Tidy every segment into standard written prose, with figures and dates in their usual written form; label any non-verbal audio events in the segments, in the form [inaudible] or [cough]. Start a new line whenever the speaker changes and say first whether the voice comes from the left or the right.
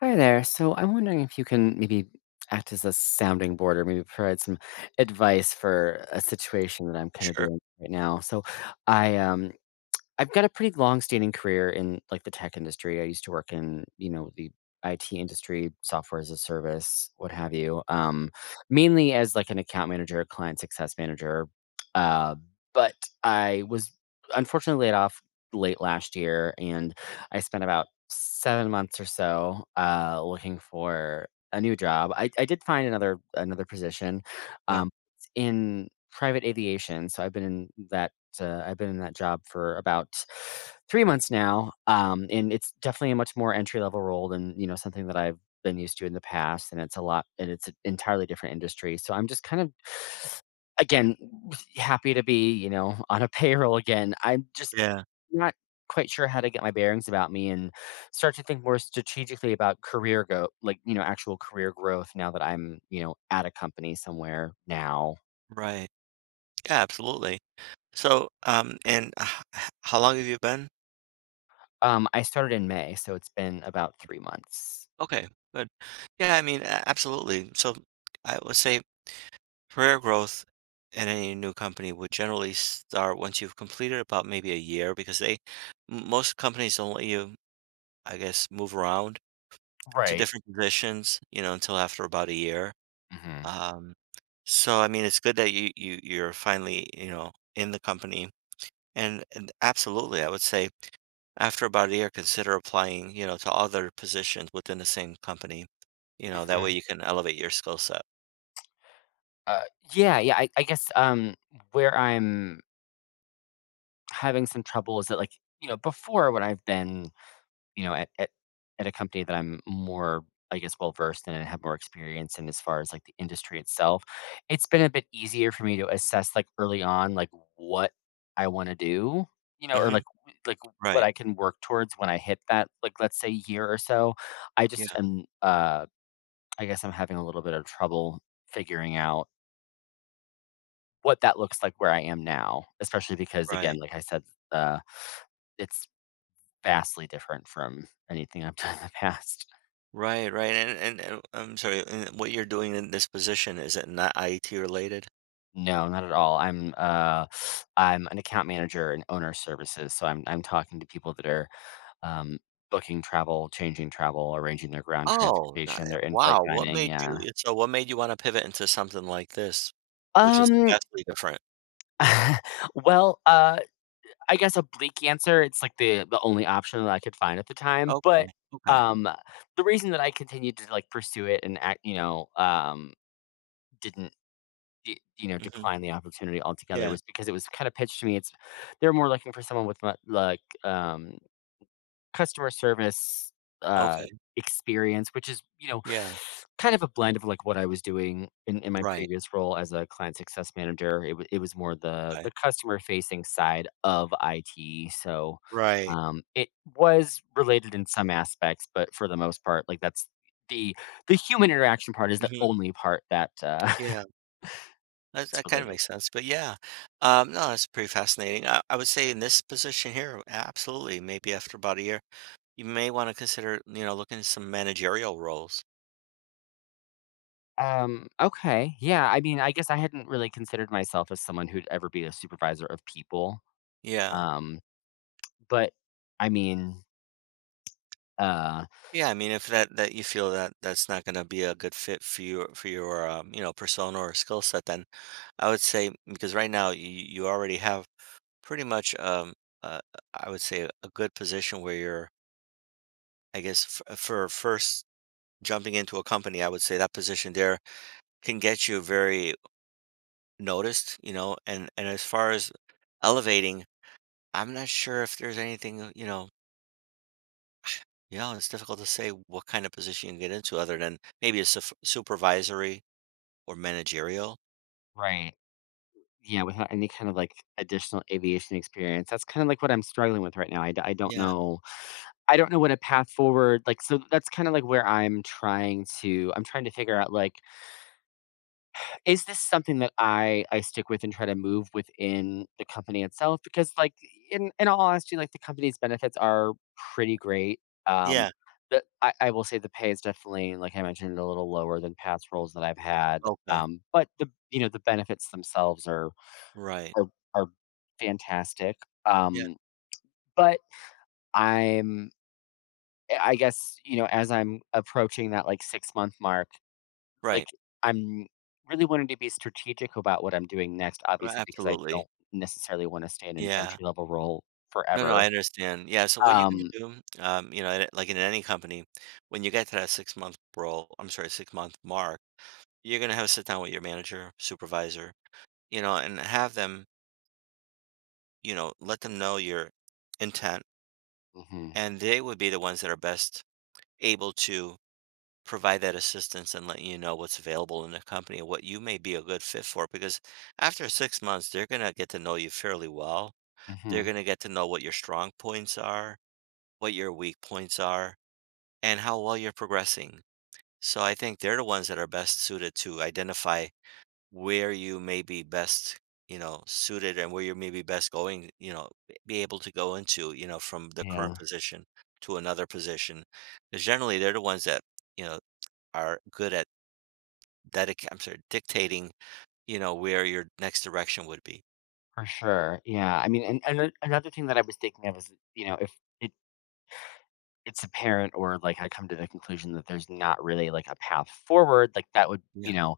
left: Hi there. So I'm wondering if you can maybe act as a sounding board or maybe provide some advice for a situation that I'm kind of
right: Sure.
left: dealing with right now. So I um I've got a pretty long-standing career in, like, the tech industry. I used to work in, you know, the IT industry, software as a service, what have you, mainly as, like, an account manager, client success manager, uh, but I was unfortunately laid off late last year, and I spent about 7 months or so, looking for a new job. I did find another position,
right: Yeah.
left: um, in private aviation, so I've been in that job for about 3 months now, and it's definitely a much more entry level role than, you know, something that I've been used to in the past, and it's a lot and it's an entirely different industry, so I'm just kind of again, happy to be, you know, on a [laughs] payroll again. I'm just
right: Yeah.
left: not quite sure how to get my bearings about me and start to think more strategically about you know, actual career growth now that I'm, you know, at a company somewhere now.
right: Right. Yeah, absolutely. So, and h h how long have you been?
left: I started in May, so it's been about 3 months.
right: Okay, good. Yeah, I mean, a absolutely. So, I would say career growth in any new company would generally start once you've completed about maybe a year because they m most companies don't let you, I guess, move around to
left: Right.
right: different positions, you know, until after about a year.
left: Mhm.
right: Um, so, I mean, it's good that you're finally, you know, in the company. And absolutely, I would say after about a year, consider applying, you know, to other positions within the same company. You know, that way
left: Mhm.
right: you can elevate your skill set.
left: Uh, yeah, yeah, I guess, where I'm having some trouble is that, like, you know, before when I've been you know, at at a company that I'm more, I guess, well versed in and have more experience in as far as like the industry itself, it's been a bit easier for me to assess like early on like what I want to do, you know, or
right: Mhm.
left: like what
right: Right.
left: I can work towards when I hit that like let's say year or so. I just
right: Yeah,
left: am I guess I'm having a little bit of trouble figuring out what that looks like where I am now, especially because
right: right.
left: again, like I said, uh it's vastly different from anything I've [laughs] done in the past.
right: Right, right, and I'm sorry, and what you're doing in this position, is it not IT related?
left: No, not at all. I'm [sniffs] I'm an account manager and owner services, so I'm talking to people that are um, booking travel, changing travel, arranging their ground
right: Oh, ni
left: transportation, their in-flight
right: Wow,
left: dining. Yeah.
right: what made you wanna pivot into something like this, which is
left: Um.
right: vastly different?
left: [laughs] Well, I guess a bleak answer. It's like the only option that I could find at the time,
right: Okay,
left: but
right: okay,
left: um, the reason that I continued to like pursue it and act, you know, didn't D you know,
right: mhm,
left: decline the opportunity altogether
right: yeah,
left: was because it was kinda pitched to me, it's they're more looking for someone with, customer service, uh,
right: okay,
left: experience, which is, you know,
right: yeah,
left: kind of a blend of, like, what I was doing in my
right: right,
left: previous role as a client success manager. It was more the
right: okay,
left: the customer-facing side of IT, so,
right: right,
left: it was related in some aspects, but for the most part, like, that's the the human interaction part is the
right: mhm,
left: only part that, [laughs]
right: yeah. That
left: is
right: that kinda
left: related.
right: makes sense, but yeah. No, that's pretty fascinating. I would say in this position here, absolutely, maybe after about a year, you may wanna consider, you know, looking at some managerial roles.
left: Okay. Yeah, I mean, I guess I hadn't really considered myself as someone who'd ever be a supervisor of people.
right: Yeah.
left: Um, but I mean, uh,
right: Yeah, I mean, if that you feel that that's not gonna be a good fit for your, you know, persona or skill set, then I would say because right now you already have pretty much, uh, I would say a good position where you're I guess f for first jumping into a company, I would say that position there can get you very noticed, you know, and as far as elevating, I'm not sure if there's anything, you know, yeah, it's difficult to say what kind of position you can get into other than maybe a supervisory or managerial.
left: right. Yeah, without any kind of like additional aviation experience, that's kind of like what I'm struggling with right now. I don't
right: Yeah.
left: know. I don't know what a path forward like. So that's kind of like where I'm trying to. I'm trying to figure out like is this something that I stick with and try to move within the company itself? Because, like, in all honesty, like, the company's benefits are pretty great. Um,
right: Yeah.
left: the I will say the pay is definitely, like I mentioned, a little lower than past roles that I've had.
right: Okay.
left: But the you know the benefits themselves
right: Right.
left: are are fantastic.
right: Yeah.
left: Um, but I'm I guess you know as I'm approaching that like 6 month mark. Like,
right: Right.
left: I'm really wanting to be strategic about what I'm doing next,
right: Right.
left: obviously, because I
right: Absolutely.
left: don't necessarily wanna stay in an
right: Yeah.
left: entry level role
right: No, no,
left: forever.
right: I understand. Yeah. So what you can
left: Um
right: do, you know, like in any company, when you get to that 6 month role, I'm sorry, 6 month mark, you're gonna have a sit down with your manager, supervisor, you know, and have them you know, let them know your intent,
left: mhm,
right: and they would be the ones that are best able to provide that assistance and let you know what's available in the company and what you may be a good fit for. Because after 6 months, they're going to get to know you fairly well. They're
left: mhm,
right: going to get to know what your strong points are, what your weak points are, and how well you're progressing. So I think they're the ones that are best suited to identify where you may be best, you know, suited and where you're maybe best going, you know, be able to go into, you know, from the current
left: yeah,
right: position to another position. Because generally they're the ones that, you know, are good at dedic I'm sorry, dictating, you know, where your next direction would be.
left: for sure, yeah, I mean, and a another thing that I was thinking of is, you know, if it it's apparent or, like, I come to the conclusion that there's not really, like, a path forward, like, that would
right: Yeah.
left: you know,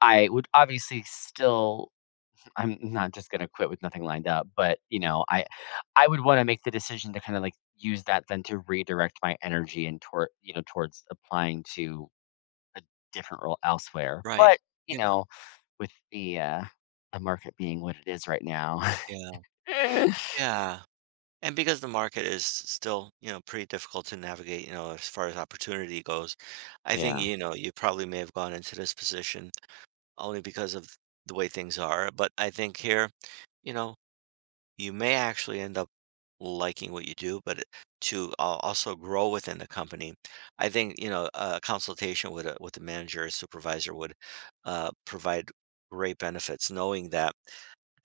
left: I would obviously still I'm not just gonna quit with nothing lined up, but, you know, I would wanna make the decision to kinda, like, use that then to redirect my energy and towards applying to a different role elsewhere,
right: Right.
left: but, you
right: Yeah.
left: know, with the market being what it is right now.
right: Yeah.
left: [laughs]
right: Yeah. And because the market is still, you know, pretty difficult to navigate, you know, as far as opportunity goes, I think,
left: Yeah.
right: you know, you probably may have gone into this position only because of the way things are. But I think here, you know, you may actually end up liking what you do, but to also grow within the company, I think you know a consultation with a manager or supervisor would provide great benefits, knowing that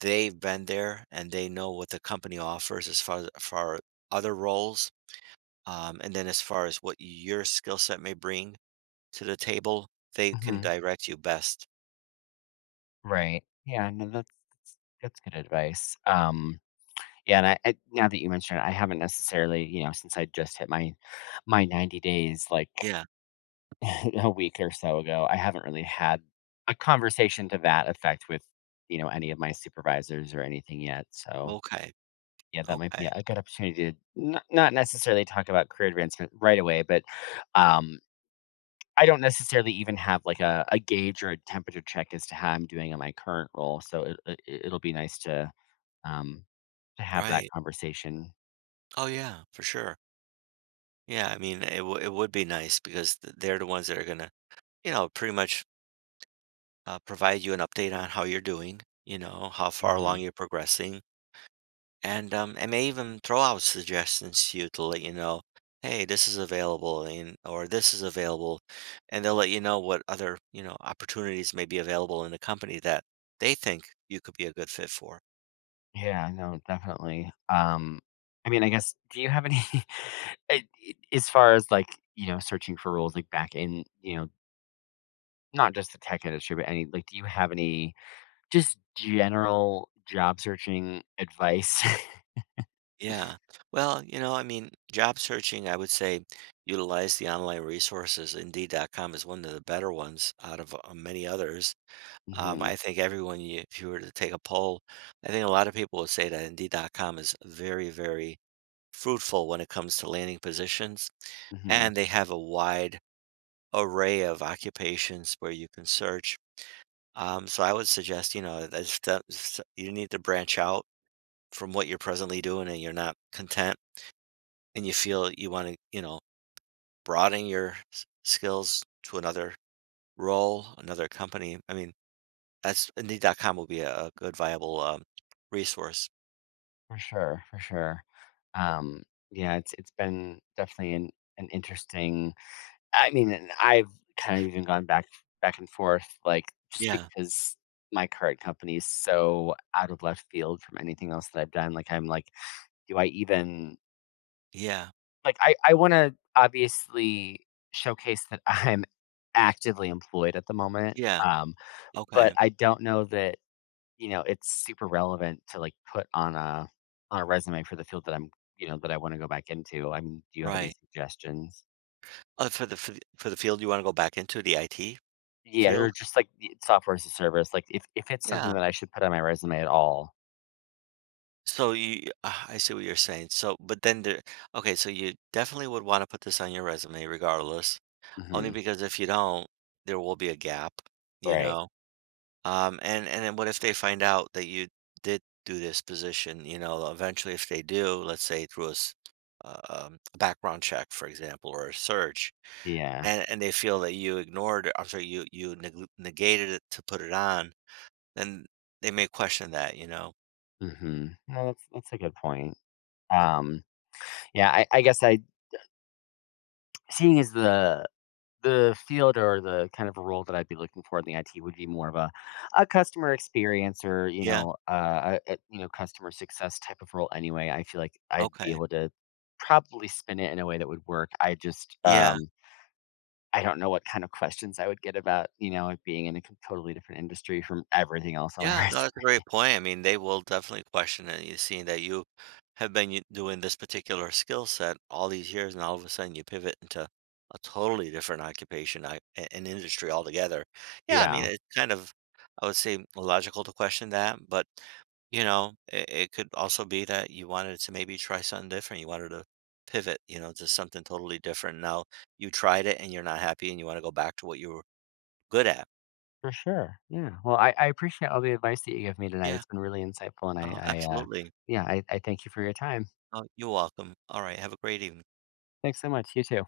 right: they've been there and they know what the company offers as far other roles, and then as far as what your skill set may bring to the table, they can
left: Mhm.
right: direct you best.
left: Right. Yeah, no, that's good advice, yeah, and I now that you mentioned it, I haven't necessarily, you know, since I just hit my 90 days, like
right: Yeah.
left: [laughs] a week or so ago. I haven't really had a conversation to that effect with, you know, any of my supervisors or anything yet. So
right: Okay.
left: yeah, that might be
right: Okay.
left: a good opportunity to not, not necessarily talk about career advancement right away, but um, I don't necessarily even have like a gauge or a temperature check as to how I'm doing in my current role. So it'll be nice um, to have that
right: Right.
left: conversation.
right: Oh yeah, for sure. Yeah, I mean, it would be nice because th they're the ones that are gonna, you know, pretty much provide you an update on how you're doing, you know, how far along
left: Mhm.
right: you're progressing, and may even throw out suggestions to you to let you know, hey, this is available, and or this is available, and they'll let you know what other, you know, opportunities may be available in the company that they think you could be a good fit for.
left: Yeah, no, definitely. I mean, I guess, do you have any, [laughs] as far as like, you know, searching for roles like back in, you know, not just the tech industry, but any, like, do you have any just general job searching advice? [laughs]
right: Yeah. Well, you know, I mean, job searching, I would say utilize the online resources. Indeed.com is one of the better ones out of many others. I
left: hmm
right: think everyone, you, if you were to take a poll, I think a lot of people would say that Indeed.com is very, very fruitful when it comes to landing positions.
left: hmm
right: And they have a wide array of occupations where you can search. So I would suggest, you know, that's, you need to branch out from what you're presently doing and you're not content and you feel you want to, you know, broaden your skills to another role, another company. I mean, that's Indeed.com will be a good viable resource.
left: For sure, for sure. Um, yeah, it's been definitely an interesting I mean, and I've kind of even gone back and forth, like, just
right: Yeah,
left: because my current company is so out of left field from anything else that I've done, like, I'm like, do I even
right: yeah,
left: like, I wanna obviously showcase that [laughs] I'm actively employed at the moment,
right: yeah.
left: um, but
right: Okay,
left: I don't know that, you know, it's super relevant to, like, put on a resume for the field that I wanna go back into. I mean, do you have any
right: right.
left: suggestions?
right: For for the field you want to go back into the IT
left: Yeah, or
right: field.
left: just like y software as a service, like, if it's
right: Yeah.
left: something that I should put on my resume at all.
right: So you, ah, I see what you're saying. So, but then there, okay. So you definitely would want to put this on your resume, regardless, only
left: Mhm,
right: because if you don't, there will be a gap. You
left: right.
right: know. And then what if they find out that you did do this position? You know, eventually, if they do, let's say through a background check, for example, or a search,
left: Yeah,
right: and they feel that you ignored, I'm sorry, you negated it to put it on, then they may question that. You know?
left: mhm. No, that's a good point. Um, yeah, I guess I seeing as the field or the kind of role that I'd be looking for in the IT would be more of a customer experience or, you
right: Yeah.
left: know, a you know, customer success type of role anyway, I feel like I'd be
right: Okay.
left: able to probably spin it in a way that would work. I just,
right: Yeah.
left: I don't know what kind of questions I would get about, you know, like, being in a com totally different industry from everything else on my [laughs]
right: Yeah,
left: resume.
right: no, that's a great point. I mean, they will definitely question it. You see that you have been doing this particular skill set all these years, and all of a sudden you pivot into a totally different occupation, an industry altogether. Yeah, I mean,
left: Yeah,
right: it's kind of, I would say, logical to question that, but you know, it could also be that you wanted to maybe try something different. You wanted to pivot, you know, to something totally different. Now you tried it and you're not happy, and you want to go back to what you were good at.
left: for sure. Yeah. Well, I appreciate all the advice that you gave me tonight.
right: Yeah,
left: It's been really insightful, and I,
right: absolutely.
left: yeah, I thank you for your time.
right: Oh, you're welcome. All right. Have a great evening.
left: Thanks so much. You too.